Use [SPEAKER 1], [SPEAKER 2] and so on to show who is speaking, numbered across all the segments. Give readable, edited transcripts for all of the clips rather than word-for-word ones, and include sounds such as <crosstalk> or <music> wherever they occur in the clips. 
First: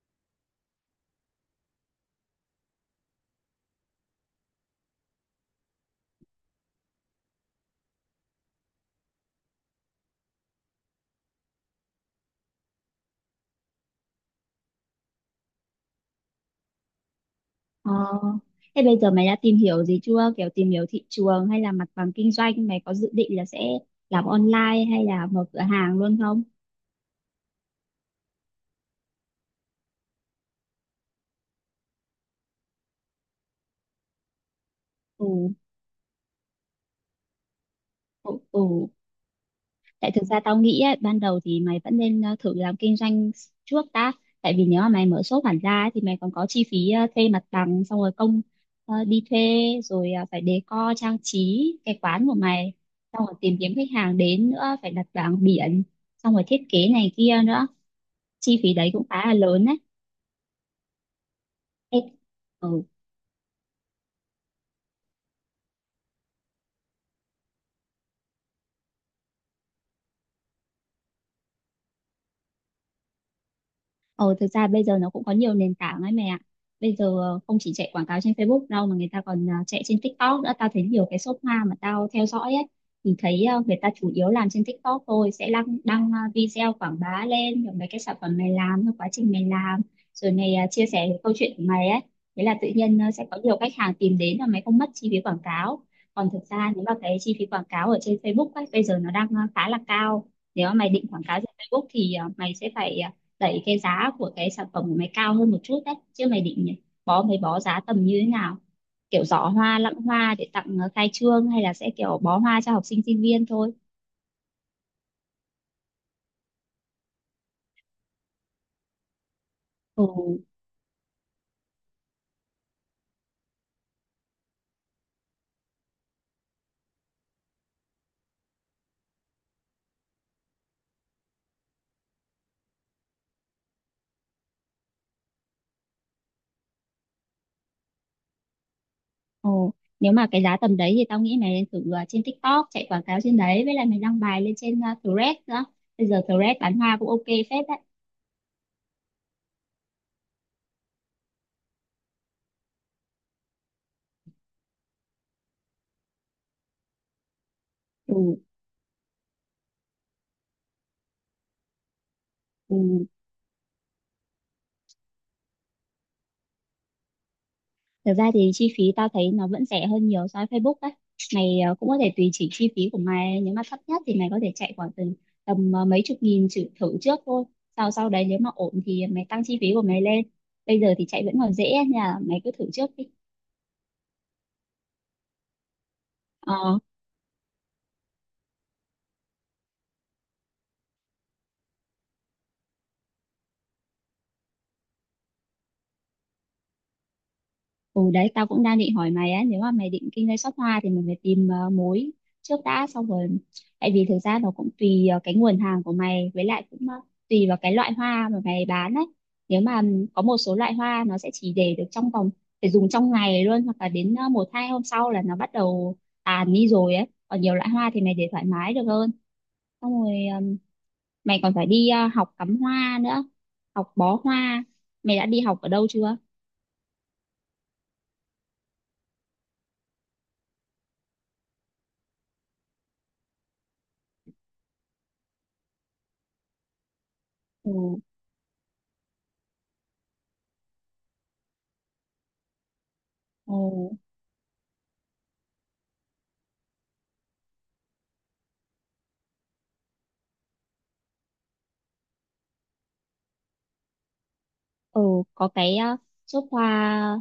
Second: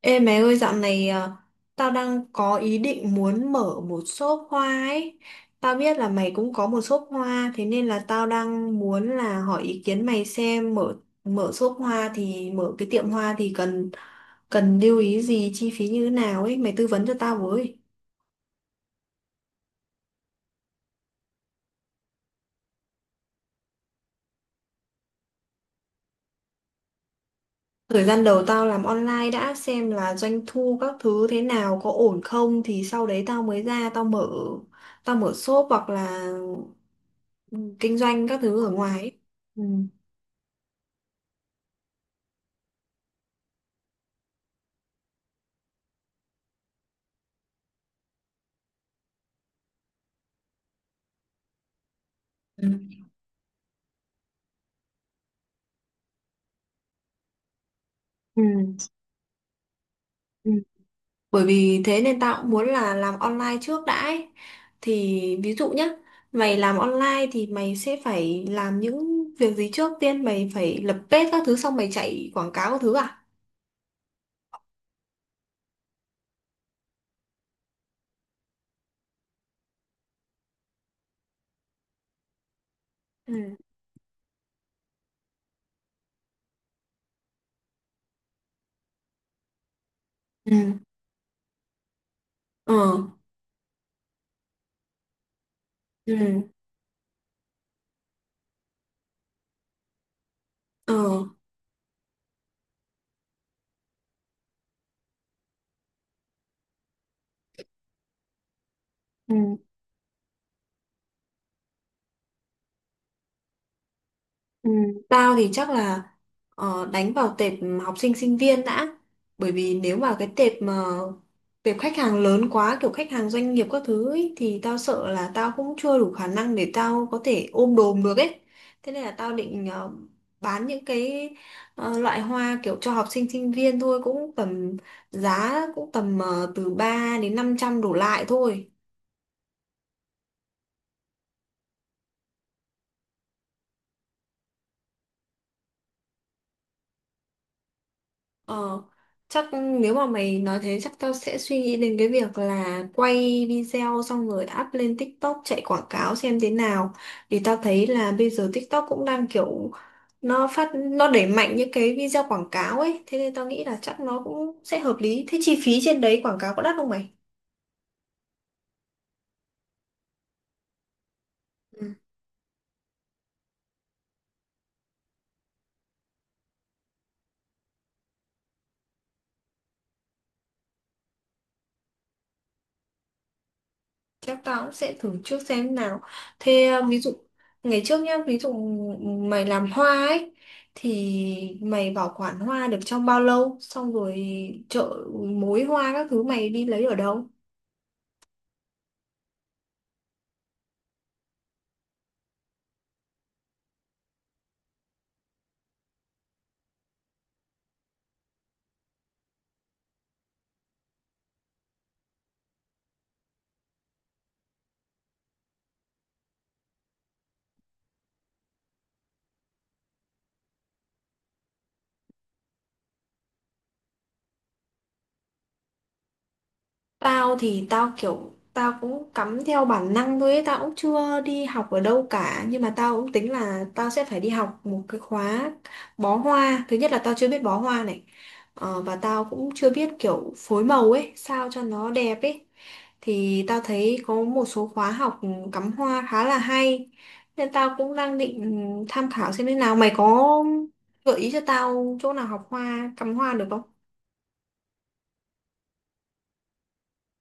[SPEAKER 1] Ê mẹ ơi, dạo này à, tao đang có ý định muốn mở một shop hoa ấy. Tao biết là mày cũng có một shop hoa, thế nên là tao đang muốn là hỏi ý kiến mày xem mở mở shop hoa thì mở cái tiệm hoa thì cần cần lưu ý gì, chi phí như thế nào ấy, mày tư vấn cho tao với.
[SPEAKER 2] Ờ, thế bây giờ mày đã tìm hiểu gì chưa? Kiểu tìm hiểu thị trường hay là mặt bằng kinh doanh, mày có dự định là sẽ làm online hay là mở cửa hàng luôn không?
[SPEAKER 1] Thời gian đầu tao làm online đã, xem là doanh thu các thứ thế nào, có ổn không thì sau đấy tao mới ra tao mở tao
[SPEAKER 2] Ừ,
[SPEAKER 1] mở shop hoặc là kinh doanh
[SPEAKER 2] ừ,
[SPEAKER 1] các
[SPEAKER 2] ừ.
[SPEAKER 1] thứ ở ngoài ấy.
[SPEAKER 2] Tại thực ra tao nghĩ ấy, ban đầu thì mày vẫn nên thử làm kinh doanh trước đã. Tại vì nếu mà mày mở shop hẳn ra ấy, thì mày còn có chi phí thuê mặt bằng, xong rồi công đi thuê, rồi phải decor trang trí cái quán của mày,
[SPEAKER 1] Ừ.
[SPEAKER 2] xong rồi tìm kiếm khách hàng đến nữa, phải đặt bảng biển, xong rồi thiết kế này kia nữa.
[SPEAKER 1] Ừ,
[SPEAKER 2] Chi phí đấy cũng khá là lớn đấy.
[SPEAKER 1] ừ. Bởi vì
[SPEAKER 2] Ê,
[SPEAKER 1] thế nên tao cũng muốn
[SPEAKER 2] ừ.
[SPEAKER 1] là làm online trước đã ấy. Thì ví dụ nhá, mày làm online thì mày sẽ phải làm những việc gì trước tiên? Mày phải lập page các thứ xong mày chạy quảng cáo các thứ à?
[SPEAKER 2] Ờ, thực ra bây giờ nó cũng có nhiều nền tảng ấy mẹ ạ. Bây giờ không chỉ chạy quảng cáo trên Facebook đâu mà người ta còn chạy trên TikTok nữa. Tao thấy nhiều cái shop hoa mà tao theo dõi ấy thì
[SPEAKER 1] Ừ.
[SPEAKER 2] thấy người ta chủ yếu làm trên TikTok thôi, sẽ đăng đăng à, video quảng bá lên rồi mấy cái sản phẩm mày làm, rồi quá trình mày làm, rồi mày
[SPEAKER 1] Ừ.
[SPEAKER 2] chia sẻ cái câu chuyện của mày ấy. Thế là tự
[SPEAKER 1] Ờ.
[SPEAKER 2] nhiên sẽ có nhiều khách hàng tìm đến và mày không mất chi phí quảng cáo. Còn thực
[SPEAKER 1] Ừ.
[SPEAKER 2] ra nếu mà cái chi phí quảng cáo ở trên Facebook ấy bây giờ nó đang khá là cao. Nếu mà mày
[SPEAKER 1] Ờ.
[SPEAKER 2] định quảng cáo trên Facebook thì mày sẽ phải đẩy cái giá của cái sản phẩm của mày cao hơn một chút đấy, chứ mày định bó mấy bó giá tầm như thế nào, kiểu
[SPEAKER 1] Ừ.
[SPEAKER 2] giỏ hoa lẵng hoa để tặng khai trương, hay là sẽ kiểu bó hoa cho học sinh sinh viên thôi?
[SPEAKER 1] Ừ, tao thì chắc là đánh vào tệp học sinh sinh viên đã, bởi vì nếu
[SPEAKER 2] Ồ,
[SPEAKER 1] mà cái tệp mà tệp khách hàng lớn quá, kiểu khách hàng doanh nghiệp các thứ ấy, thì tao sợ là tao cũng chưa đủ khả năng để tao có thể ôm đồm được ấy, thế nên là tao định bán những cái loại hoa kiểu cho học sinh sinh viên thôi, cũng tầm giá cũng tầm từ 3 đến 500 đổ lại thôi.
[SPEAKER 2] ồ, nếu mà cái giá tầm đấy thì tao nghĩ mày nên thử trên TikTok chạy quảng cáo trên đấy, với lại mày đăng bài lên trên Threads nữa. Bây giờ Threads bán hoa cũng ok phết đấy.
[SPEAKER 1] Ờ, chắc nếu mà mày nói thế chắc tao sẽ suy nghĩ đến cái việc là quay video xong rồi up lên TikTok chạy quảng cáo xem thế nào. Thì tao thấy là bây
[SPEAKER 2] Ừ,
[SPEAKER 1] giờ TikTok cũng đang kiểu nó đẩy mạnh những cái video quảng cáo ấy,
[SPEAKER 2] ừ.
[SPEAKER 1] thế nên tao nghĩ là chắc nó cũng sẽ hợp lý. Thế chi phí trên đấy quảng cáo có đắt không mày?
[SPEAKER 2] Thực ra thì chi phí tao thấy nó vẫn rẻ hơn nhiều so với Facebook đấy. Mày cũng
[SPEAKER 1] Ừ.
[SPEAKER 2] có thể tùy chỉnh chi phí của mày, nếu mà thấp nhất thì mày có thể chạy khoảng tầm tầm ờ, mấy chục nghìn thử trước thôi. Sau sau đấy nếu mà ổn thì mày tăng chi phí của mày lên. Bây giờ thì chạy vẫn còn dễ nha, mày cứ thử trước đi.
[SPEAKER 1] Chắc tao cũng sẽ thử trước xem nào. Thế à, ví dụ ngày trước nhá, ví dụ mày làm hoa ấy thì mày bảo quản hoa được trong bao lâu? Xong rồi chợ, mối hoa các thứ mày đi lấy ở đâu?
[SPEAKER 2] Ừ đấy, tao cũng đang định hỏi mày á, nếu mà mày định kinh doanh shop hoa thì mình phải tìm mối trước đã. Xong rồi, tại vì thực ra nó cũng tùy cái nguồn hàng của mày, với lại cũng tùy vào cái loại hoa mà mày bán ấy. Nếu mà có một số loại hoa nó sẽ chỉ để được trong vòng, phải dùng trong ngày luôn, hoặc là đến một hai hôm sau là nó bắt đầu tàn đi rồi ấy, còn nhiều loại hoa thì mày để thoải mái được hơn. Xong rồi ừm, mày còn phải đi học cắm hoa nữa, học bó hoa. Mày đã đi học ở đâu chưa?
[SPEAKER 1] Tao thì tao kiểu tao cũng cắm theo bản năng thôi ấy, tao cũng chưa đi học ở đâu cả, nhưng mà tao cũng tính là tao sẽ phải đi học một cái khóa bó hoa. Thứ nhất là tao chưa biết bó
[SPEAKER 2] Ừ,
[SPEAKER 1] hoa này, và tao cũng chưa biết kiểu phối màu ấy sao cho nó đẹp ấy. Thì tao
[SPEAKER 2] ừ,
[SPEAKER 1] thấy có một số khóa học cắm hoa khá là hay, nên tao cũng đang định tham khảo xem thế nào. Mày có gợi ý cho tao chỗ nào học hoa, cắm hoa được không?
[SPEAKER 2] ừ, có cái nước hoa,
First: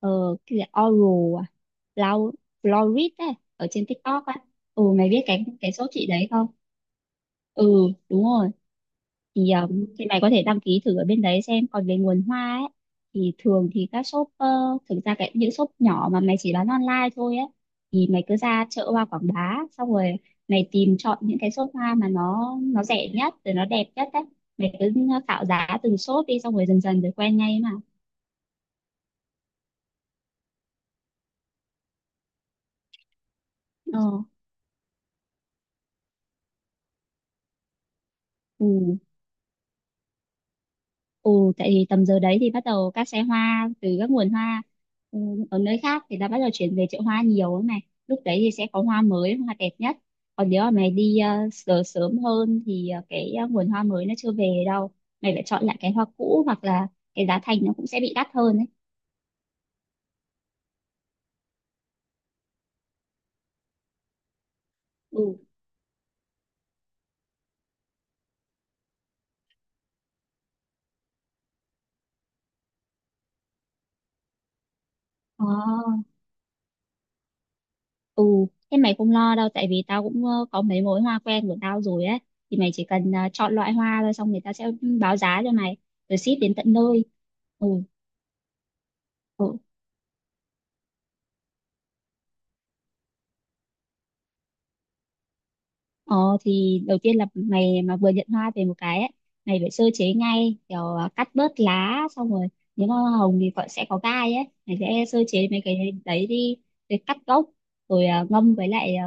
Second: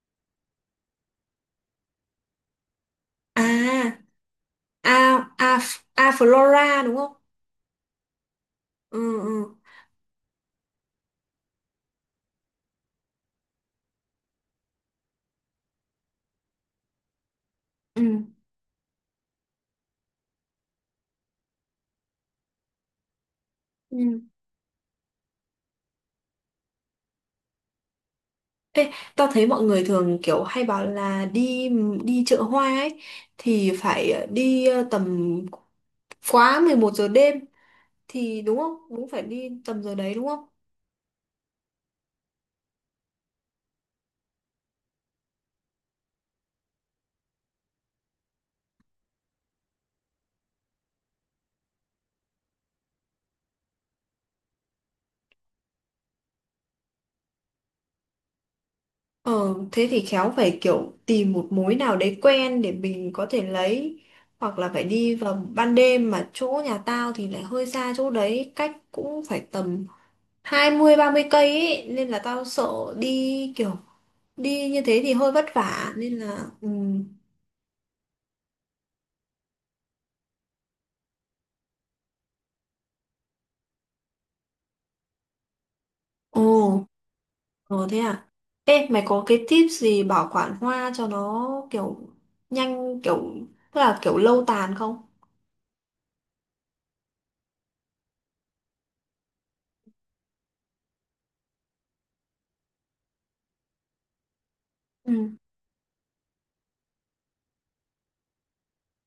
[SPEAKER 2] ờ cái gì Oral à, Flow- Florid ấy,
[SPEAKER 1] À
[SPEAKER 2] ở trên TikTok á. Ừ,
[SPEAKER 1] a
[SPEAKER 2] mày biết cái
[SPEAKER 1] a
[SPEAKER 2] cái shop chị
[SPEAKER 1] a
[SPEAKER 2] đấy không?
[SPEAKER 1] Flora đúng không?
[SPEAKER 2] Ừ, đúng rồi.
[SPEAKER 1] Ừ,
[SPEAKER 2] Thì
[SPEAKER 1] ừ,
[SPEAKER 2] thì mày có thể đăng ký thử ở bên đấy xem. Còn về nguồn hoa ấy thì thường thì các shop thực ra cái những shop nhỏ mà mày chỉ bán online thôi ấy,
[SPEAKER 1] ừ,
[SPEAKER 2] thì mày cứ ra chợ hoa Quảng Bá, xong rồi mày tìm chọn những cái shop hoa mà nó rẻ nhất rồi nó đẹp nhất
[SPEAKER 1] ừ.
[SPEAKER 2] đấy. Mày cứ khảo giá từng shop đi, xong rồi dần dần rồi quen ngay mà.
[SPEAKER 1] Ê, tao thấy mọi người thường kiểu hay bảo là đi đi chợ hoa ấy thì
[SPEAKER 2] ờ
[SPEAKER 1] phải đi tầm quá 11 giờ đêm thì đúng không,
[SPEAKER 2] ừ.
[SPEAKER 1] cũng phải đi tầm giờ đấy đúng không?
[SPEAKER 2] Ừ, tại vì tầm giờ đấy thì bắt đầu các xe hoa từ các nguồn hoa, ừ, ở nơi khác thì đã bắt đầu chuyển về chợ hoa nhiều ấy này. Lúc đấy thì sẽ có hoa mới, hoa đẹp nhất. Còn nếu mà mày đi sớm sớm hơn thì cái nguồn hoa mới nó chưa về đâu. Mày phải chọn lại cái hoa cũ, hoặc là cái giá thành nó cũng sẽ bị đắt hơn ấy.
[SPEAKER 1] Ờ thế thì khéo phải kiểu tìm một mối nào đấy quen để mình có thể lấy, hoặc là phải đi
[SPEAKER 2] Ừ.
[SPEAKER 1] vào ban đêm. Mà chỗ nhà tao thì lại hơi xa chỗ đấy, cách cũng phải tầm 20-30 cây ấy, nên là tao sợ đi kiểu đi như thế thì hơi
[SPEAKER 2] Ờ,
[SPEAKER 1] vất vả nên là ừ.
[SPEAKER 2] ừ, thế mày không lo đâu, tại vì tao cũng có mấy mối hoa quen của tao rồi ấy. Thì mày chỉ cần chọn loại hoa thôi, xong người ta sẽ báo giá cho mày, rồi ship
[SPEAKER 1] Ồ.
[SPEAKER 2] đến tận nơi. Ừ.
[SPEAKER 1] Ồ, thế à. Ê, mày có cái
[SPEAKER 2] Ừ.
[SPEAKER 1] tip gì bảo quản hoa cho nó kiểu nhanh, kiểu tức là kiểu lâu tàn không?
[SPEAKER 2] Ờ thì đầu tiên là mày mà vừa nhận hoa về một cái ấy, mày phải sơ chế ngay kiểu cắt bớt lá, xong rồi nếu mà hoa hồng thì còn sẽ có gai ấy, mày sẽ
[SPEAKER 1] Ừ.
[SPEAKER 2] sơ chế mấy cái đấy đi, rồi cắt gốc, rồi ngâm với lại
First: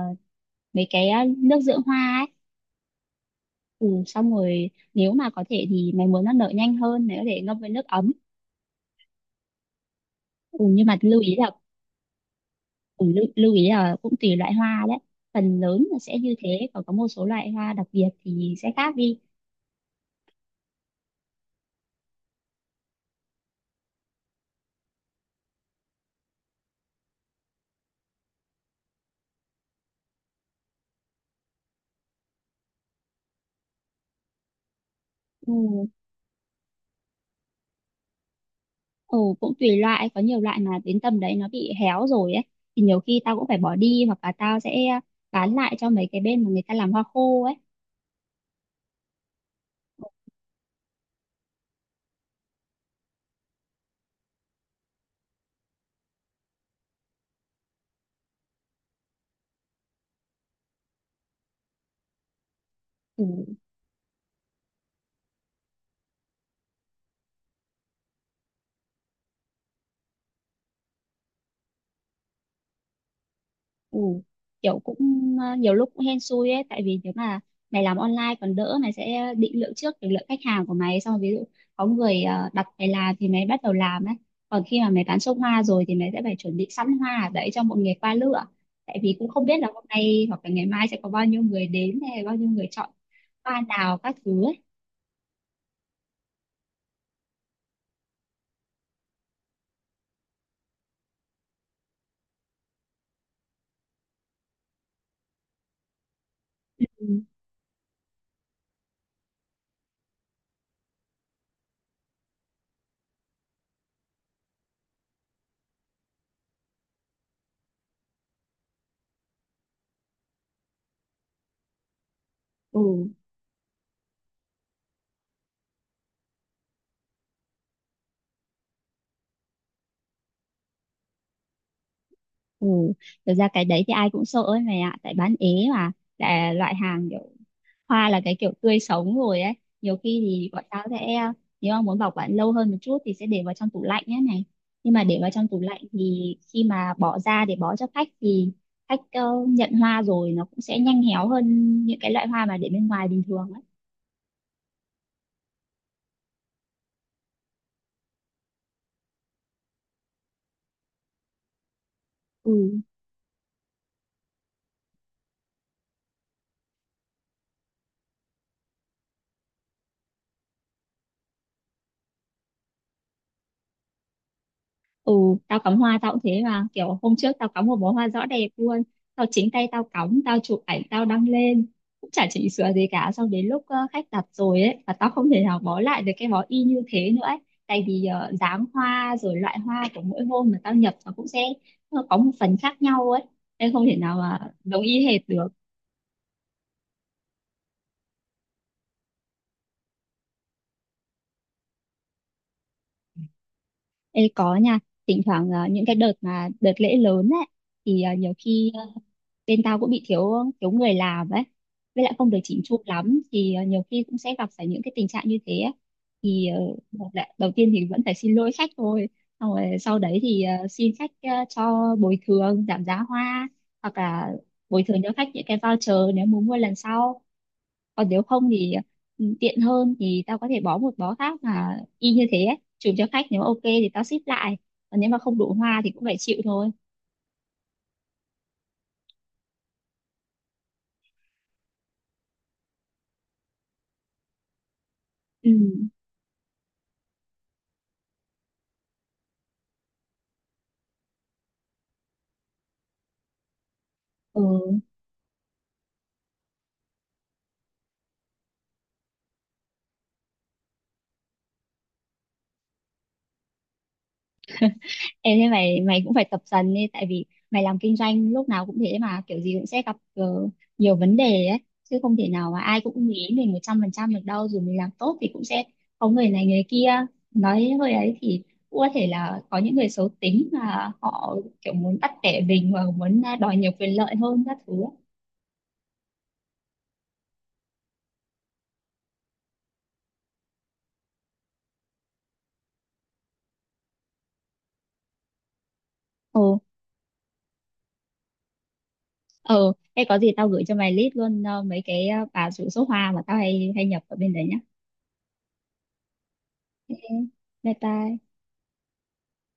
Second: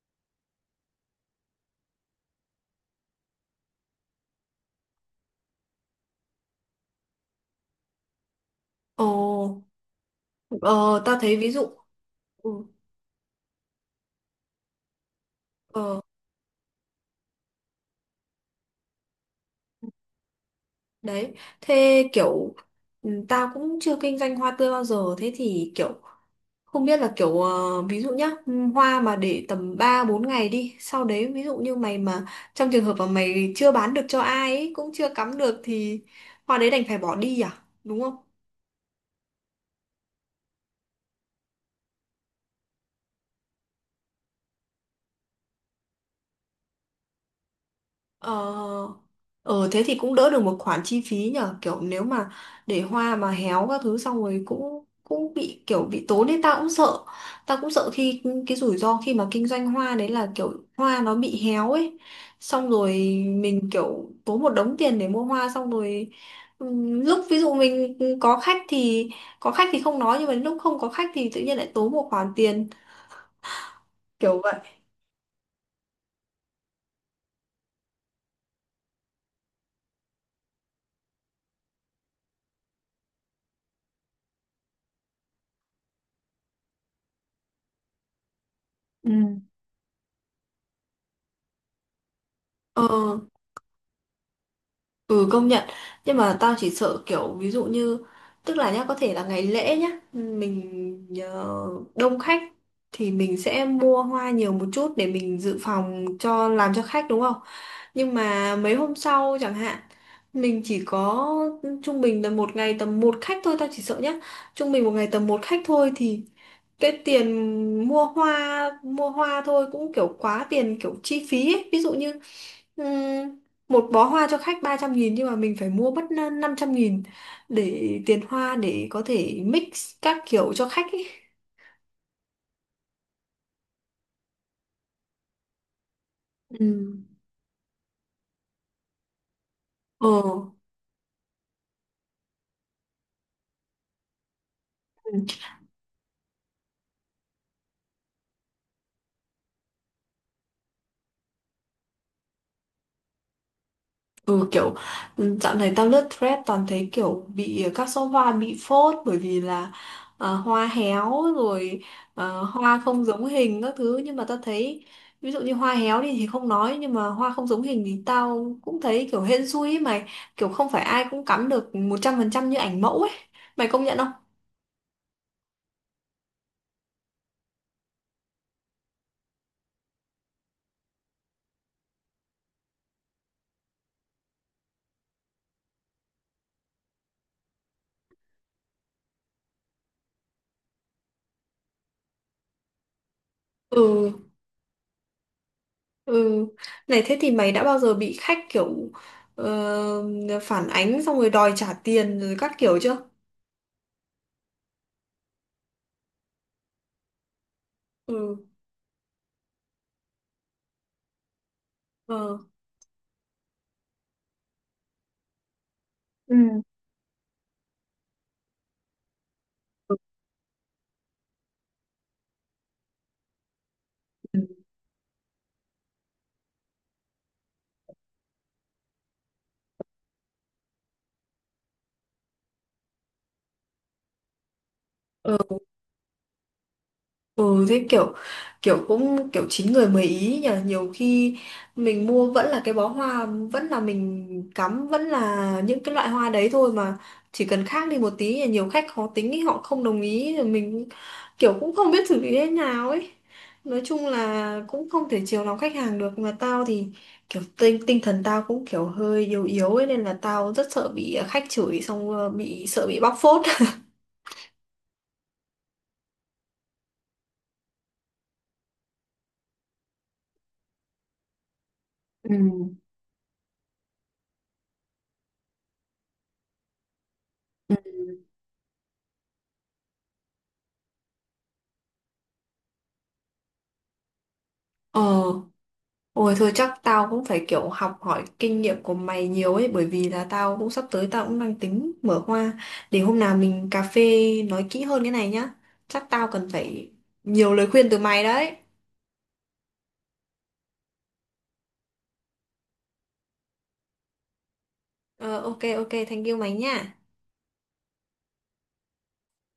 [SPEAKER 2] mấy cái nước dưỡng hoa ấy. Ừ, xong rồi nếu mà có thể thì mày muốn nó nở nhanh hơn, mày có thể ngâm với nước ấm.
[SPEAKER 1] Ồ.
[SPEAKER 2] Ừ, nhưng mà
[SPEAKER 1] ờ Tao thấy ví dụ ừ,
[SPEAKER 2] lưu ý là cũng tùy loại hoa đấy. Phần lớn
[SPEAKER 1] ờ
[SPEAKER 2] là sẽ như thế, còn có một số loại hoa đặc biệt thì sẽ khác đi.
[SPEAKER 1] đấy, thế kiểu tao cũng chưa kinh doanh hoa tươi bao giờ, thế thì kiểu không biết là kiểu ví dụ nhá, hoa mà để tầm 3 4 ngày đi, sau đấy ví dụ như mày mà trong trường hợp mà mày chưa bán được cho ai ấy, cũng chưa cắm
[SPEAKER 2] Ừ.
[SPEAKER 1] được thì hoa đấy đành phải bỏ đi à, đúng không?
[SPEAKER 2] Ồ, cũng tùy loại, có nhiều loại mà đến tầm đấy nó bị héo rồi ấy. Thì nhiều khi tao cũng phải bỏ đi, hoặc là tao sẽ bán lại cho mấy cái bên mà người ta làm hoa khô ấy.
[SPEAKER 1] Ờ. Ờ, thế thì cũng đỡ được một khoản chi phí nhở, kiểu nếu mà để hoa mà héo các thứ xong rồi cũng cũng bị kiểu bị tốn đấy. Ta cũng sợ khi cái rủi ro khi mà kinh doanh hoa đấy là kiểu hoa nó bị héo ấy, xong rồi
[SPEAKER 2] Ừ,
[SPEAKER 1] mình kiểu tốn một đống tiền để mua hoa xong rồi lúc ví dụ mình có khách thì không nói, nhưng mà lúc không có khách thì tự nhiên lại tốn một khoản tiền,
[SPEAKER 2] ừ.
[SPEAKER 1] kiểu vậy.
[SPEAKER 2] Kiểu cũng nhiều lúc cũng hên xui ấy, tại vì nếu mà mày làm online còn đỡ, mày sẽ định lượng trước được lượng khách hàng của mày. Xong rồi ví dụ có người đặt mày làm thì mày bắt đầu làm ấy. Còn khi mà mày bán xong hoa rồi thì mày sẽ phải chuẩn bị sẵn hoa ở đấy cho mọi người qua lựa. Tại
[SPEAKER 1] Ừ.
[SPEAKER 2] vì cũng không biết là hôm nay hoặc là ngày mai sẽ có bao nhiêu người đến, hay bao nhiêu người
[SPEAKER 1] Ờ.
[SPEAKER 2] chọn hoa nào các thứ ấy.
[SPEAKER 1] Ừ, công nhận. Nhưng mà tao chỉ sợ kiểu ví dụ như, tức là nhá, có thể là ngày lễ nhá, mình đông khách thì mình sẽ mua hoa nhiều một chút để mình dự phòng cho làm cho khách đúng
[SPEAKER 2] Ừ,
[SPEAKER 1] không. Nhưng mà mấy hôm sau chẳng hạn, mình chỉ có trung bình là một ngày tầm một khách thôi. Tao chỉ sợ nhá, trung bình một ngày tầm một khách thôi thì cái tiền mua hoa thôi cũng kiểu quá tiền, kiểu chi phí ấy. Ví dụ như
[SPEAKER 2] ừ,
[SPEAKER 1] một bó hoa cho khách 300.000 nhưng mà mình phải mua mất 500.000 để tiền hoa để có thể mix các kiểu cho khách ấy.
[SPEAKER 2] ừ. Thực ra cái đấy thì ai cũng sợ ấy mày ạ, tại bán ế mà, là
[SPEAKER 1] Ừ.
[SPEAKER 2] loại hàng kiểu hoa, là cái kiểu tươi sống rồi ấy. Nhiều
[SPEAKER 1] Ờ,
[SPEAKER 2] khi thì bọn tao sẽ, nếu mà muốn bảo quản lâu hơn một chút thì sẽ để vào trong tủ lạnh ấy này, nhưng mà để vào trong tủ lạnh thì khi mà bỏ ra để bó cho khách thì khách nhận hoa rồi nó cũng sẽ nhanh héo hơn những cái loại hoa mà để bên ngoài bình thường ấy.
[SPEAKER 1] ừ, kiểu dạo này tao lướt Thread toàn thấy kiểu bị các số hoa bị phốt, bởi vì là hoa héo rồi
[SPEAKER 2] Ừ,
[SPEAKER 1] hoa không giống hình các thứ. Nhưng mà tao thấy ví dụ như hoa héo đi thì không nói, nhưng mà hoa không giống hình thì tao cũng thấy kiểu hên xui ấy mày, kiểu không phải ai cũng cắm được 100% như ảnh mẫu ấy, mày công nhận không?
[SPEAKER 2] ừ, tao cắm hoa tao cũng thế mà, kiểu hôm trước tao cắm một bó hoa rõ đẹp luôn, tao chính tay tao cắm, tao chụp ảnh tao đăng lên cũng chả chỉnh sửa gì cả, xong đến lúc khách đặt rồi ấy, và tao không thể nào bó lại được cái bó y như thế nữa ấy. Tại vì dáng hoa rồi loại hoa của mỗi hôm mà tao nhập nó cũng sẽ có một phần khác nhau ấy, nên không thể
[SPEAKER 1] Ừ,
[SPEAKER 2] nào mà giống y hệt được.
[SPEAKER 1] ừ. Này thế thì mày đã bao giờ bị khách kiểu phản ánh xong rồi đòi trả tiền rồi các kiểu chưa?
[SPEAKER 2] Ê, có nha, thỉnh thoảng những cái đợt mà đợt lễ lớn ấy, thì nhiều
[SPEAKER 1] Ừ,
[SPEAKER 2] khi bên tao cũng bị thiếu thiếu người làm ấy, với lại không
[SPEAKER 1] ờ.
[SPEAKER 2] được chỉnh chu lắm, thì nhiều khi cũng sẽ gặp phải những cái tình trạng như thế ấy. Thì một là đầu tiên thì vẫn phải xin lỗi khách thôi, xong rồi sau đấy thì xin khách cho bồi thường giảm giá hoa, hoặc là
[SPEAKER 1] Ừ.
[SPEAKER 2] bồi thường cho khách những cái voucher nếu muốn mua lần sau. Còn nếu không thì, tiện hơn thì tao có thể bó một bó khác mà y như thế ấy, chụp cho khách, nếu ok thì tao ship lại. Còn nếu mà không đủ hoa thì cũng phải chịu thôi.
[SPEAKER 1] Ừ, thế kiểu kiểu cũng kiểu chín người mười ý nhỉ. Nhiều khi mình mua vẫn là cái bó hoa, vẫn là mình cắm, vẫn
[SPEAKER 2] Ừ.
[SPEAKER 1] là những cái loại hoa đấy thôi, mà chỉ cần khác đi một tí là nhiều khách khó tính ý, họ không đồng ý rồi mình kiểu cũng không biết xử lý thế nào ấy. Nói chung
[SPEAKER 2] Ừ.
[SPEAKER 1] là cũng không thể chiều lòng khách hàng được, mà tao thì kiểu tinh tinh thần tao cũng kiểu hơi yếu yếu ấy, nên là tao rất sợ bị khách chửi, xong bị sợ bị bóc phốt. <laughs>
[SPEAKER 2] Em, thế mày mày cũng phải tập dần đi, tại vì mày làm kinh doanh lúc nào cũng thế mà, kiểu gì cũng sẽ gặp nhiều vấn đề ấy, chứ không thể nào mà
[SPEAKER 1] Ừ.
[SPEAKER 2] ai cũng nghĩ mình 100% được đâu. Dù mình làm tốt thì cũng sẽ có người này người kia nói
[SPEAKER 1] Ừ.
[SPEAKER 2] hơi ấy, thì cũng có thể là có những người xấu tính mà họ kiểu muốn bắt bẻ mình, và muốn đòi nhiều quyền lợi hơn các thứ ấy.
[SPEAKER 1] Ờ. Ôi thôi, chắc tao cũng phải kiểu học hỏi kinh nghiệm của mày nhiều ấy, bởi vì là tao cũng sắp tới tao cũng đang tính mở hoa. Để hôm nào mình cà phê nói kỹ hơn cái này nhá. Chắc tao
[SPEAKER 2] Ồ,
[SPEAKER 1] cần phải nhiều lời khuyên từ mày đấy.
[SPEAKER 2] ờ, thế có gì tao gửi cho mày list luôn, mấy cái bà rủ số hoa mà tao hay hay nhập ở bên đấy nhá.
[SPEAKER 1] Ờ, ok ok, thank you mày nha.
[SPEAKER 2] Ok, bye bye.